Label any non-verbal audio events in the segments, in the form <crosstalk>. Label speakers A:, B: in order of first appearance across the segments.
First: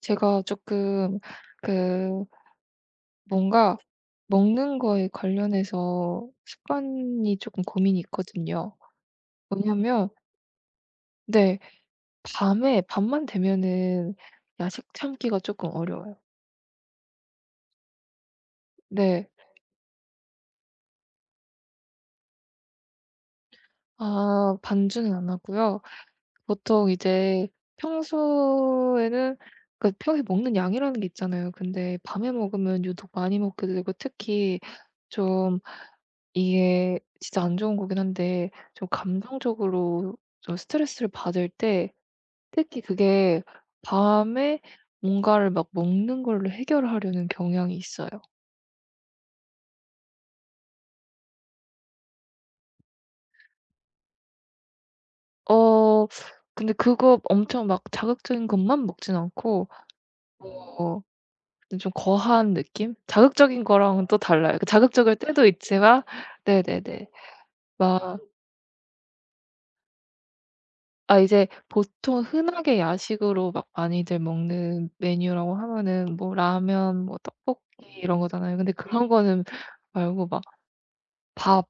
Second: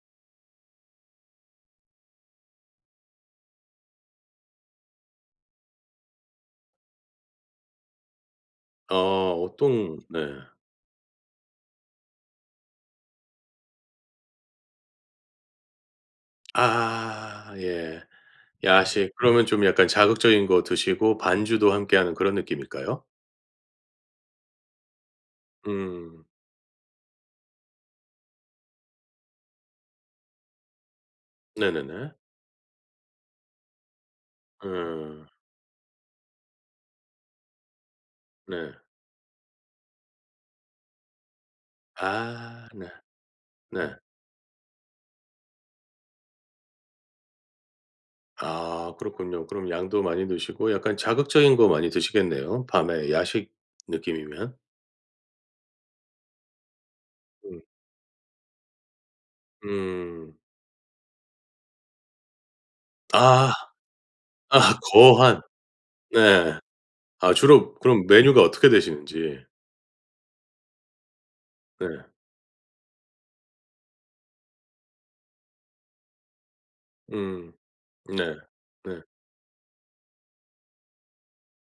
A: 제가 조금 그 뭔가 먹는 거에 관련해서 습관이 조금 고민이 있거든요.
B: 어 어떤
A: 뭐냐면
B: 네.
A: 네. 밤에 밤만 되면은 야식 참기가 조금 어려워요.
B: 아 예. 야식.
A: 네.
B: 그러면 좀 약간 자극적인 거 드시고 반주도 함께하는 그런 느낌일까요?
A: 아 반주는 안 하고요.
B: 음.
A: 보통 이제 평소에는 그 평소에 먹는 양이라는 게 있잖아요. 근데
B: 네네네.
A: 밤에 먹으면 유독 많이 먹게 되고 특히
B: 음.
A: 좀 이게 진짜 안 좋은 거긴 한데
B: 네.
A: 좀 감정적으로 좀 스트레스를 받을 때
B: 아
A: 특히
B: 네.
A: 그게
B: 네.
A: 밤에 뭔가를 막 먹는 걸로 해결하려는 경향이 있어요.
B: 아 그렇군요. 그럼 양도 많이 드시고 약간 자극적인 거 많이 드시겠네요. 밤에 야식 느낌이면.
A: 어 근데 그거
B: 음.
A: 엄청 막 자극적인 것만 먹진 않고.
B: 음.
A: 어 근데 좀 거한 느낌?
B: 아.
A: 자극적인 거랑은 또
B: <laughs>
A: 달라요. 그
B: 아
A: 자극적일
B: 거한.
A: 때도 있지만.
B: 네.
A: 네네네.
B: 아 주로 그럼 메뉴가 어떻게 되시는지.
A: 아 이제
B: 네.
A: 보통 흔하게 야식으로 막 많이들 먹는 메뉴라고 하면은 뭐 라면 뭐
B: 음.
A: 떡볶이 이런
B: 네.
A: 거잖아요. 근데
B: 네.
A: 그런 거는 말고 밥,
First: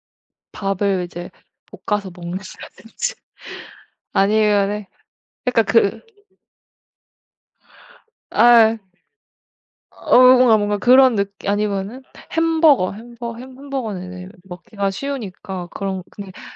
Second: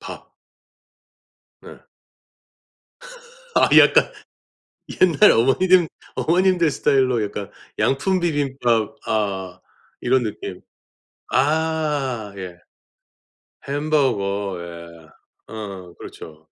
B: 밥.
A: 밥을 이제
B: 네.
A: 볶아서 먹는다든지
B: 아
A: <laughs>
B: 약간
A: 아니면은
B: 옛날
A: 약간
B: 어머니들
A: 그
B: 어머님들 스타일로 약간 양품
A: 아
B: 비빔밥 아
A: 어
B: 이런
A: 뭔가,
B: 느낌.
A: 뭔가 그런 느낌 아니면은
B: 아 예.
A: 햄버거는
B: 햄버거
A: 이제 먹기가
B: 예.
A: 쉬우니까
B: 어
A: 그런. 근데
B: 그렇죠.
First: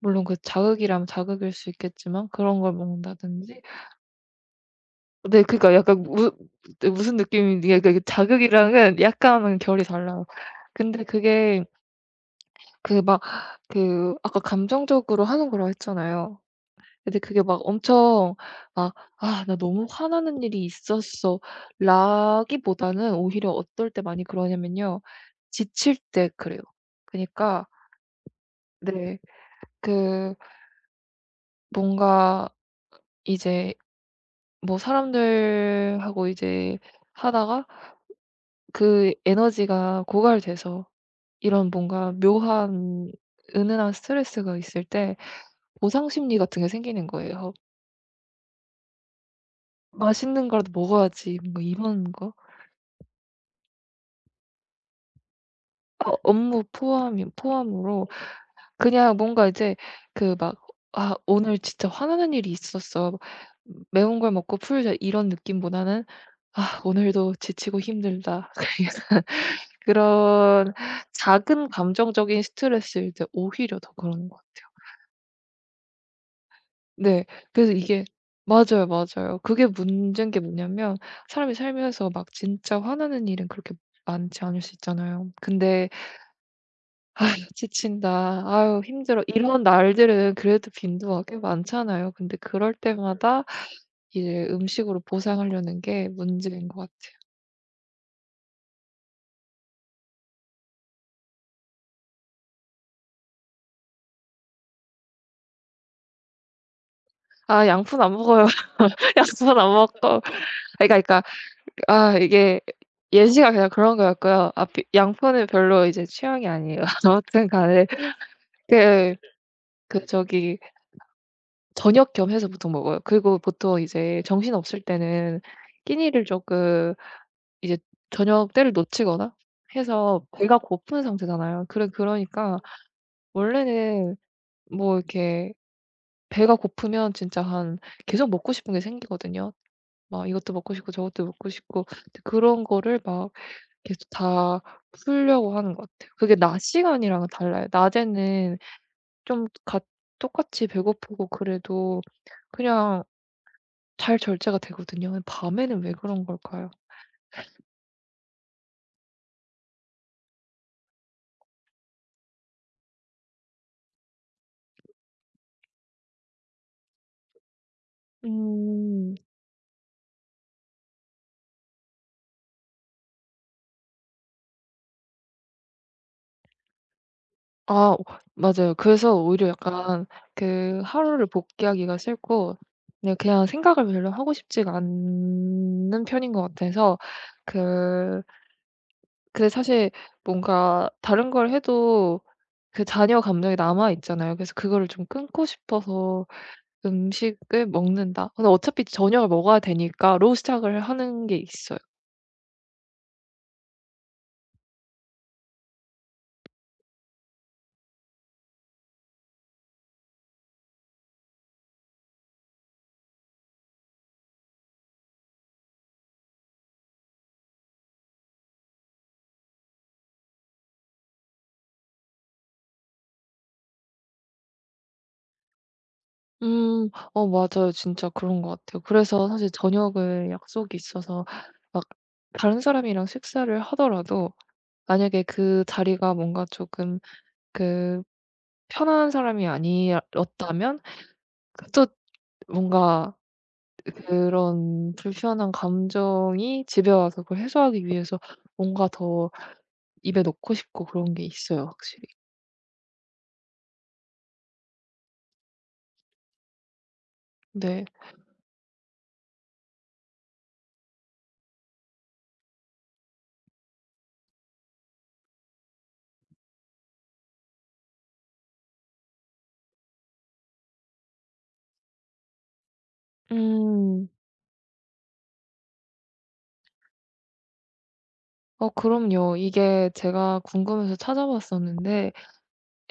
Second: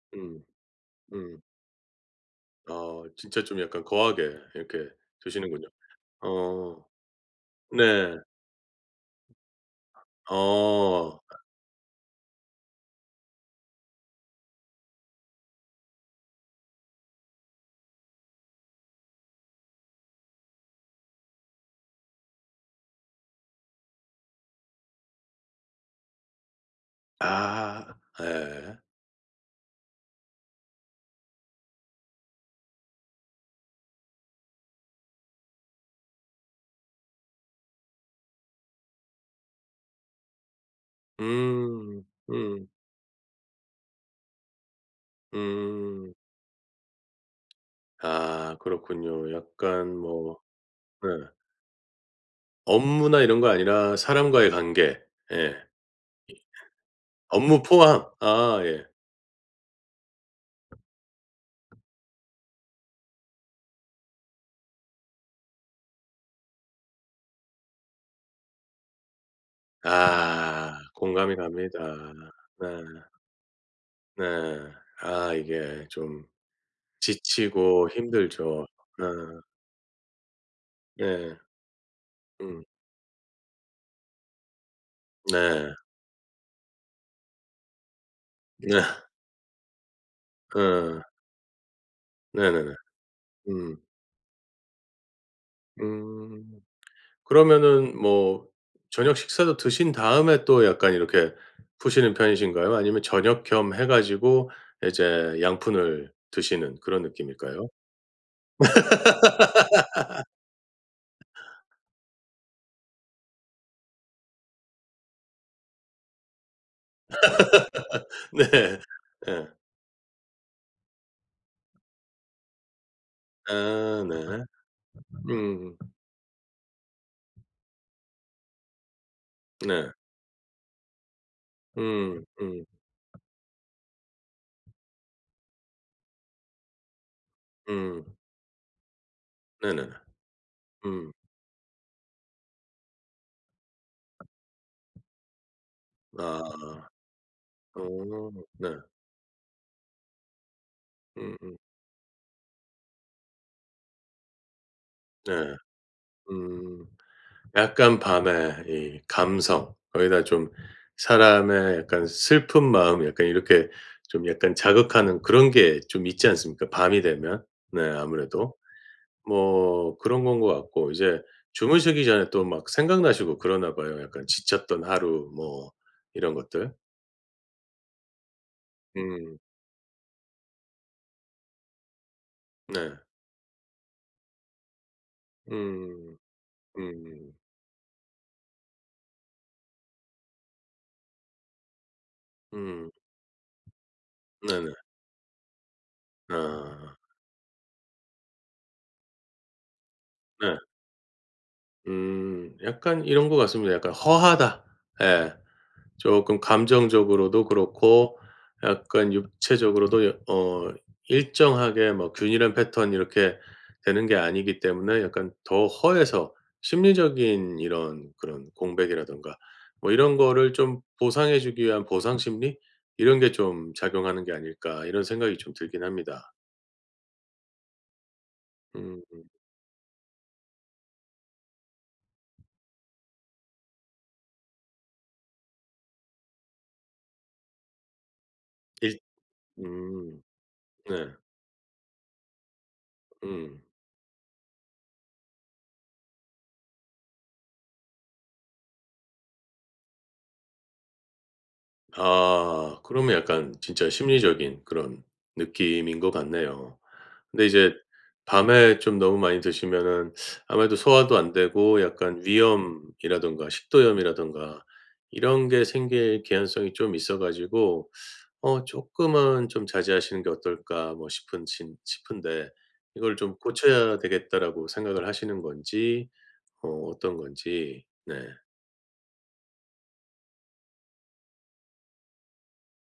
A: 물론 그
B: 음.
A: 자극이라면
B: 음.
A: 자극일 수 있겠지만 그런 걸
B: 진짜 좀
A: 먹는다든지.
B: 약간 거하게 이렇게
A: 네
B: 드시는군요.
A: 그러니까 약간 무
B: 어.
A: 네 무슨 느낌인지. 그러니까 이게
B: 네.
A: 자극이랑은 약간은 결이 달라요. 근데
B: 어.
A: 그게 그 막 그 아까 감정적으로 하는 거라고 했잖아요. 근데 그게 막 엄청 막 '아 나 너무 화나는 일이 있었어.' 라기보다는 오히려 어떨 때 많이 그러냐면요. 지칠 때 그래요. 그니까
B: 아 예.
A: 네 그 뭔가 이제 뭐 사람들하고 이제 하다가 그 에너지가 고갈돼서 이런
B: 음.
A: 뭔가
B: 음.
A: 묘한 은은한 스트레스가 있을 때 보상
B: 음.
A: 심리 같은 게 생기는 거예요.
B: 아 그렇군요. 약간 뭐
A: '맛있는 거라도
B: 네
A: 먹어야지.' 뭔가 이런 거.
B: 업무나 이런 거 아니라 사람과의 관계. 예.
A: 어 업무 포함이
B: 업무 포함.
A: 포함으로.
B: 아 예.
A: 그냥 뭔가 이제 그 막 '아 오늘 진짜 화나는 일이 있었어. 매운 걸 먹고 풀자.' 이런 느낌보다는 '아 오늘도 지치고 힘들다.' <laughs> 그런
B: 아 공감이
A: 작은
B: 갑니다.
A: 감정적인
B: 네.
A: 스트레스일 때 오히려 더 그
B: 네.
A: 런 것 같아요.
B: 아 이게 좀
A: 네. 그래서
B: 지치고
A: 이게
B: 힘들죠.
A: 맞아요,
B: 네.
A: 맞아요. 그게 문제인 게 뭐냐면
B: 네.
A: 사람이 살면서 막
B: 음.
A: 진짜 화나는 일은 그렇게 많지 않을 수 있잖아요.
B: 네.
A: 근데 <laughs> '아유 지친다.
B: 네.
A: 아유 힘들어.' 이런 날들은 그래도
B: 어.
A: 빈도가 꽤 많잖아요. 근데 그럴
B: 네네네.
A: 때마다
B: 음.
A: 이제 음식으로 보상하려는 게
B: 음.
A: 문제인 것 같아요.
B: 그러면은 뭐 저녁 식사도 드신 다음에 또 약간 이렇게 푸시는 편이신가요? 아니면 저녁 겸 해 가지고 이제 양푼을 드시는 그런
A: 아
B: 느낌일까요?
A: 양푼 안 먹어요. <laughs>
B: <laughs>
A: 양푼 안 먹고 아 그러니까 아 이게 예시가 그냥 그런 거였고요. 아 비 양푼은 별로 이제 취향이 아니에요. <laughs> 아무튼 간에
B: 네.
A: 그
B: 예.
A: 그 저기 저녁 겸 해서 보통 먹어요. 그리고 보통
B: 아
A: 이제
B: 네.
A: 정신없을 때는
B: 음.
A: 끼니를 쪼끔 이제 저녁 때를 놓치거나
B: 네.
A: 해서 배가 고픈 상태잖아요. 그래
B: 음.
A: 그러니까
B: 음.
A: 원래는 뭐 이렇게 배가 고프면 진짜 한
B: 음.
A: 계속 먹고 싶은 게 생기거든요.
B: 네네네.
A: 막 이것도 먹고 싶고
B: 음.
A: 저것도 먹고 싶고 근데 그런 거를 막 계속 다 풀려고 하는 것 같아요. 그게
B: 아.
A: 낮 시간이랑은 달라요.
B: 어.
A: 낮에는
B: 네.
A: 좀 같 똑같이 배고프고
B: 음음.
A: 그래도 그냥 잘 절제가 되거든요.
B: 네.
A: 밤에는 왜 그런 걸까요?
B: 음. 약간 밤에 이 감성 거기다 좀 사람의 약간 슬픈 마음 약간 이렇게 좀 약간 자극하는 그런 게 좀 있지 않습니까? 밤이 되면. 네 아무래도.
A: 음.
B: 뭐 그런 건 것 같고 이제 주무시기 전에 또 막 생각나시고 그러나 봐요. 약간 지쳤던 하루 뭐 이런 것들.
A: 아 맞아요. 그래서
B: 음.
A: 오히려 약간 그 하루를 복귀하기가 싫고
B: 네.
A: 네 그냥 생각을 별로 하고 싶지가 않는
B: 음.
A: 편인 것 같아서.
B: 음.
A: 그 근데 사실 뭔가 다른 걸 해도 그
B: 음.
A: 잔여 감정이 남아 있잖아요. 그래서
B: 네네.
A: 그거를 좀 끊고 싶어서
B: 아.
A: 음식을 먹는다. 근데 어차피 저녁을 먹어야 되니까 로
B: 네.
A: 시작을 하는 게 있어요.
B: 음. 약간 이런 것 같습니다. 약간 허하다. 예. 쪼끔 감정적으로도 그렇고 약간 육체적으로도 여 어 일정하게 뭐 균일한 패턴 이렇게 되는 게 아니기 때문에 약간 더 허해서 심리적인 이런 그런 공백이라든가 뭐 이런 거를 좀 보상해 주기 위한 보상 심리 이런 게 좀 작용하는 게 아닐까 이런 생각이 좀 들긴 합니다.
A: 음. 어 맞아요. 진짜 그런 것 같아요.
B: 음. 음.
A: 그래서 사실 저녁을 약속이 있어서 막 다른 사람이랑 식사를 하더라도 만약에 그 자리가 뭔가 조금 그
B: 일
A: 편한 사람이
B: 음.
A: 아니었다면
B: 네.
A: 그 또 뭔가
B: 음.
A: 그런 불편한 감정이 집에 와서 그걸 해소하기 위해서 뭔가 더 입에 넣고 싶고 그런 게 있어요 확실히.
B: 아 그러면 약간 진짜 심리적인 그런 느낌인 것 같네요. 근데 이제
A: 네.
B: 밤에 좀 너무 많이 드시면은 아무래도 소화도 안 되고 약간 위염이라든가 식도염이라든가 이런 게 생길 개연성이 좀 있어 가지고 어 조금은 좀 자제하시는 게 어떨까?' 뭐 싶은데 이걸 좀 '고쳐야
A: 음.
B: 되겠다.'라고 생각을 하시는 건지 어 어떤 건지. 네.
A: 어 그럼요. 이게 제가 궁금해서 찾아봤었는데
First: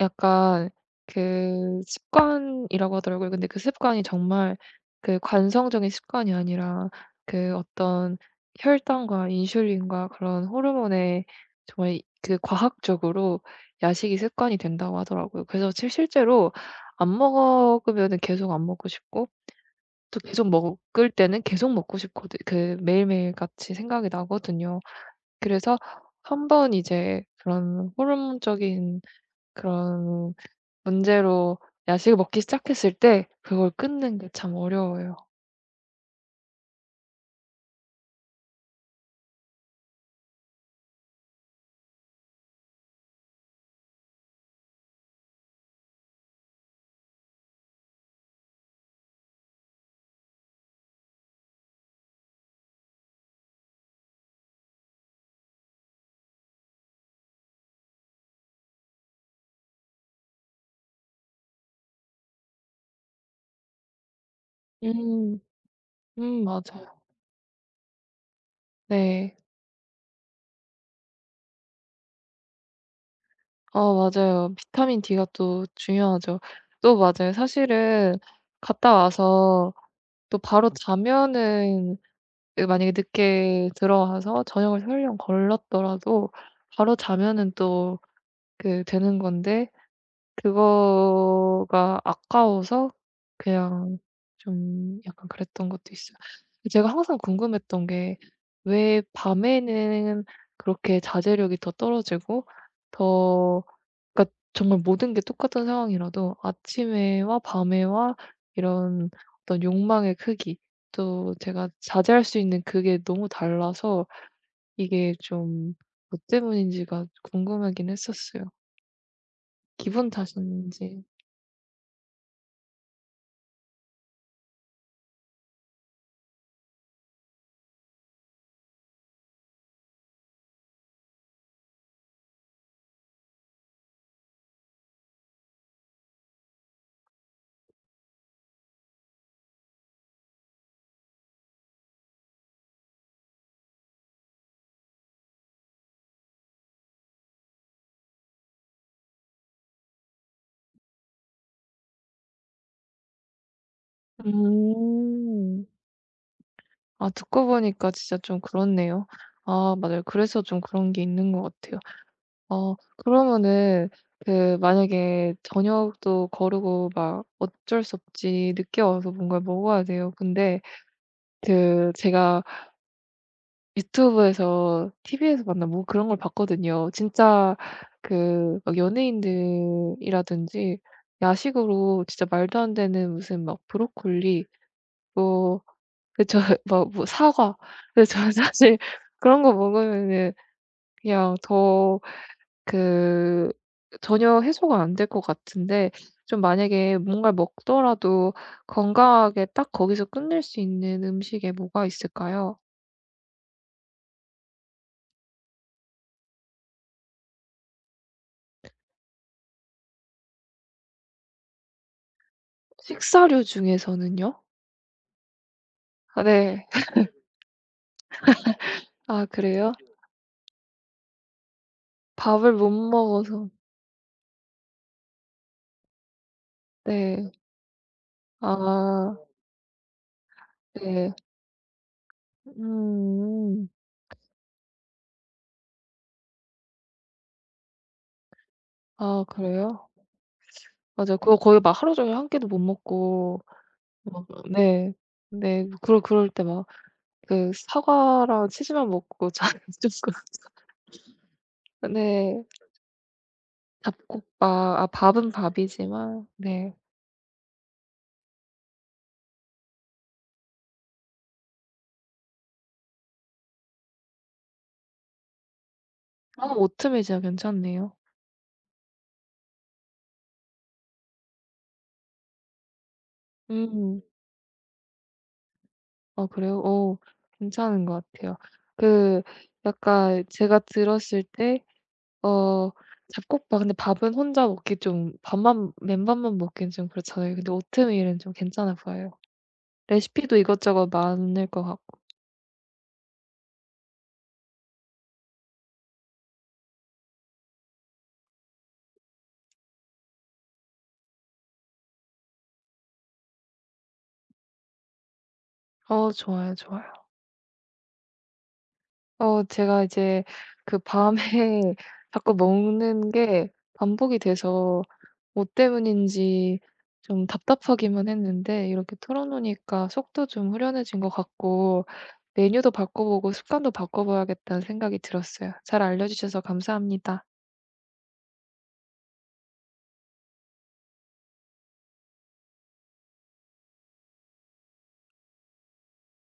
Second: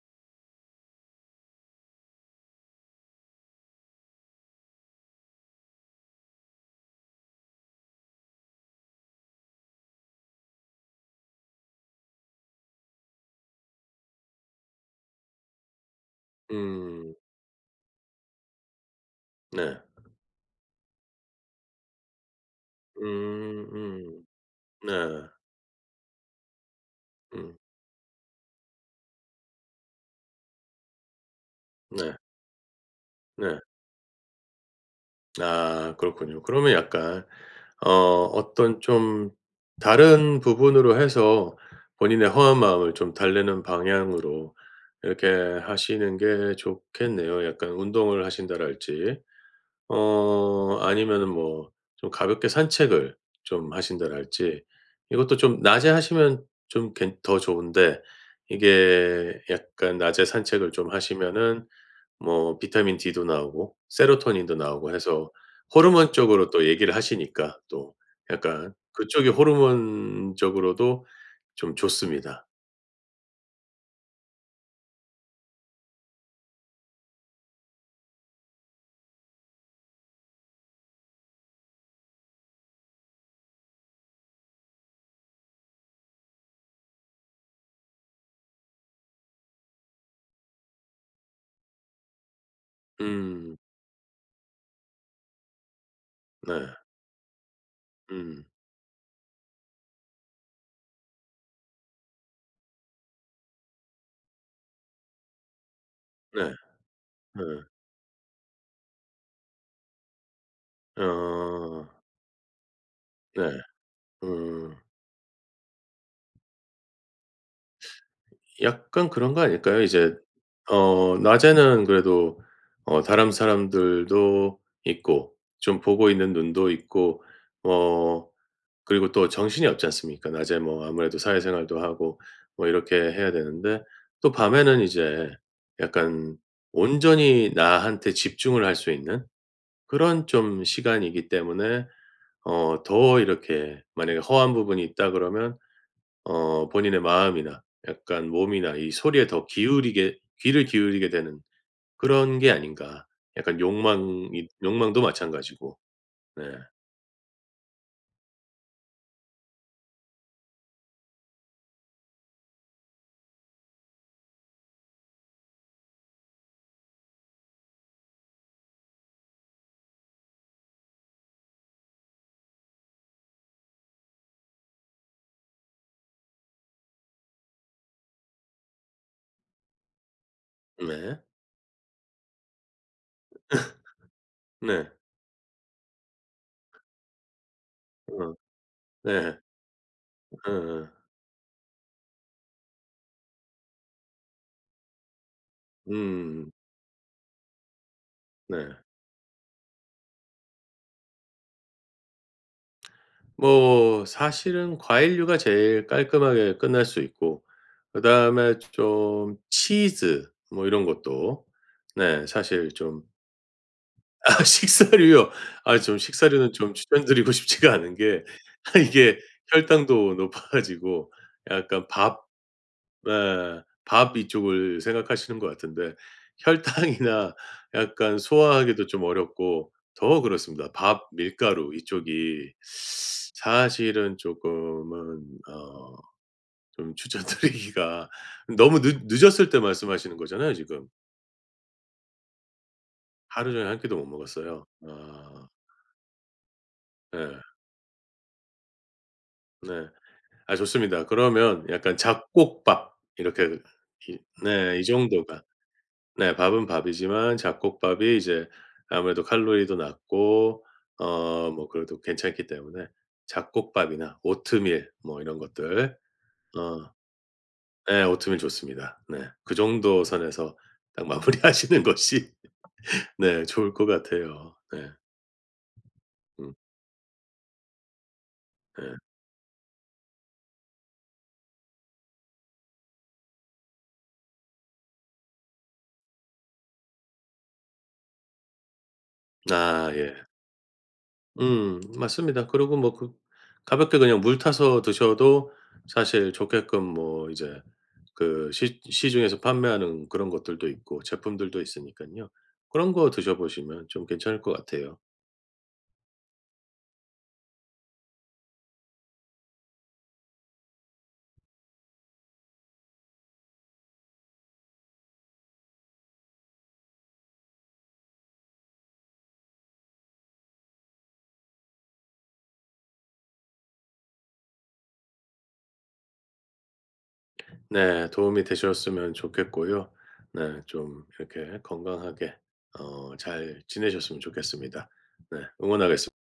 A: 약간 그 습관이라고 하더라고요. 근데 그 습관이 정말 그 관성적인 습관이 아니라 그 어떤 혈당과 인슐린과 그런 호르몬에 정말 이 그 과학적으로 야식이 습관이 된다고 하더라고요. 그래서 실 실제로
B: 음.
A: 안 먹으면은 계속 안 먹고 싶고
B: 네.
A: 또 계속 먹을 때는 계속 먹고 싶거든 그
B: 음
A: 매일매일같이 생각이
B: 음.
A: 나거든요.
B: 네.
A: 그래서 한번 이제
B: 음.
A: 그런 호르몬적인 그런 문제로 야식을
B: 네.
A: 먹기 시작했을 때
B: 네.
A: 그걸 끊는 게 참 어려워요.
B: 아 그렇군요. 그러면 약간 어 어떤 좀 다른 부분으로 해서 본인의 허한 마음을 좀 달래는 방향으로 이렇게 하시는 게 좋겠네요. 약간 운동을 하신다랄지 어 아니면은 뭐 좀 가볍게 산책을 좀 하신다랄지 이것도 좀 낮에 하시면 좀 괜 더 좋은데 이게 약간 낮에 산책을 좀 하시면은 뭐 비타민 D도 나오고 세로토닌도 나오고 해서
A: 음.
B: 호르몬 쪽으로 또 얘기를
A: 맞아요.
B: 하시니까 또 약간 그쪽이
A: 네.
B: 호르몬적으로도 좀 좋습니다.
A: 어 맞아요. 비타민 D가 또 중요하죠. 또 맞아요. 사실은 갔다 와서 또 바로 자면은 그 만약에 늦게 들어와서 저녁을 설령 걸렀더라도 바로 자면은 또 그 되는 건데 그거가 아까워서
B: 음.
A: 그냥 좀 약간 그랬던 것도 있어요.
B: 네.
A: 제가 항상 궁금했던 게
B: 음.
A: 왜 밤에는 그렇게 자제력이 더 떨어지고 더 그러니까 정말 모든 게 똑같은 상황이라도
B: 네.
A: 아침에와
B: 네.
A: 밤에와 이런 어떤 욕망의 크기 또 제가
B: 어.
A: 자제할 수 있는 그게 너무
B: 네.
A: 달라서
B: 음.
A: 이게 좀 뭐 때문인지가 궁금하긴 했었어요.
B: 약간 그런 거 아닐까요?
A: 기분
B: 이제
A: 탓인지.
B: 어 낮에는 그래도 어 다른 사람들도 있고 좀 보고 있는 눈도 있고 어 그리고 또 정신이 없지 않습니까? 낮에 뭐 아무래도 사회생활도 하고 뭐 이렇게 해야 되는데 또 밤에는 이제 약간 온전히 나한테 집중을 할 수 있는 그런 좀 시간이기 때문에 어 더 이렇게 만약에 허한 부분이 있다 그러면 어 본인의 마음이나 약간 몸이나 이 소리에 더 기울이게 귀를 기울이게 되는 그런 게 아닌가. 약간 욕망이 욕망도
A: 음.
B: 마찬가지고. 네.
A: 아 듣고 보니까 진짜 좀 그렇네요. 아 맞아요. 그래서 좀 그런 게 있는 것 같아요. 어 그러면은 그 만약에 저녁도 거르고 막 어쩔 수 없지 늦게 와서 뭔가 먹어야 돼요. 근데 그 제가 유튜브에서 TV에서 봤나 뭐 그런 걸 봤거든요. 진짜 그 막 연예인들이라든지
B: 네.
A: 야식으로 진짜 말도 안 되는 무슨 막 브로콜리
B: <laughs> 네.
A: 뭐 그쵸. <laughs> 뭐 뭐 사과. 근데 저는
B: 어.
A: 사실 <laughs>
B: 네.
A: 그런 거 먹으면은
B: 어 어.
A: 그냥 더 그 전혀 해소가 안 될 것 같은데 좀
B: 음
A: 만약에 뭔가를 먹더라도
B: 네.
A: 건강하게 딱 거기서 끝낼 수 있는 음식에 뭐가 있을까요?
B: 뭐 사실은 과일류가 제일 깔끔하게 끝날 수 있고 그다음에 좀 치즈 뭐 이런 것도 네 사실 좀
A: 식사류
B: <laughs>
A: 중에서는요?
B: 아 식사류요. 아 좀
A: 아
B: 식사류는
A: 네.
B: 좀 추천드리고 <laughs> 싶지가 않은 게 <laughs> 이게
A: 아 그래요?
B: 혈당도 높아지고 약간 밥
A: 밥을 못
B: 네.
A: 먹어서.
B: 밥 이쪽을 생각하시는 것 같은데
A: 네.
B: 혈당이나 약간 소화하기도 좀
A: 아
B: 어렵고 더 그렇습니다. 밥,
A: 네.
B: 밀가루 이쪽이
A: 음. 음.
B: 사실은 쪼끔은 어 좀 추천드리기가 <laughs> 너무 늦
A: 아
B: 늦었을 때
A: 그래요?
B: 말씀하시는 거잖아요 지금.
A: 맞아요. 그거 거의 막 하루 종일 한 끼도 못 먹고
B: 하루 종일 한 끼도 못
A: 어
B: 먹었어요.
A: 네.
B: 아
A: 네. 그럴 때 막
B: 네.
A: 그 사과랑 치즈만 먹고 저는 <laughs>
B: 네.
A: 조금,
B: 아 좋습니다. 그러면 약간
A: 네.
B: 잡곡밥 이렇게 이
A: 잡곡밥
B: 네 이
A: 아 밥은
B: 정도가
A: 밥이지만
B: 네. 밥은
A: 네.
B: 밥이지만 잡곡밥이 이제 아무래도 칼로리도 낮고 어 뭐 그래도 괜찮기 때문에 잡곡밥이나 오트밀 뭐 이런 것들
A: 아
B: 어
A: 오트밀 진짜 괜찮네요.
B: 예 오트밀 좋습니다. 네. 그 정도 선에서 딱 <laughs> 마무리하시는 것이 네 좋을 것
A: 음.
B: 같아요. 네.
A: 아
B: 음
A: 그래요? 오 괜찮은 것 같아요.
B: 네.
A: 그 약간 제가 들었을 때 어 잡곡밥 근데 밥은 혼자 먹기 좀 밥만 맨밥만 먹기는 좀 그렇잖아요. 근데 오트밀은 좀 괜찮아 보여요.
B: 아 예.
A: 레시피도 이것저것 많을 것 같고.
B: 맞습니다. 그리고 뭐 그 가볍게 그냥 물 타서 드셔도 사실 좋게끔 뭐 이제 그 시 시중에서 판매하는 그런 것들도 있고 제품들도 있으니깐요. 그런 거 드셔 보시면 좀 괜찮을 것 같아요.
A: 어 좋아요, 좋아요. 어 제가 이제 그 밤에 <laughs> 자꾸 먹는 게 반복이 돼서 뭐 때문인지 좀 답답하기만 했는데 이렇게 털어 놓으니까 속도 좀 후련해진 것 같고 '메뉴도 바꿔 보고 습관도 바꿔 봐야겠다.'는 생각이 들었어요. 잘 알려 주셔서 감사합니다.
B: 네. 도움이 되셨으면 좋겠고요. 네. 좀 이렇게 건강하게 어 잘 지내셨으면 좋겠습니다. 네. 응원하겠습 니다.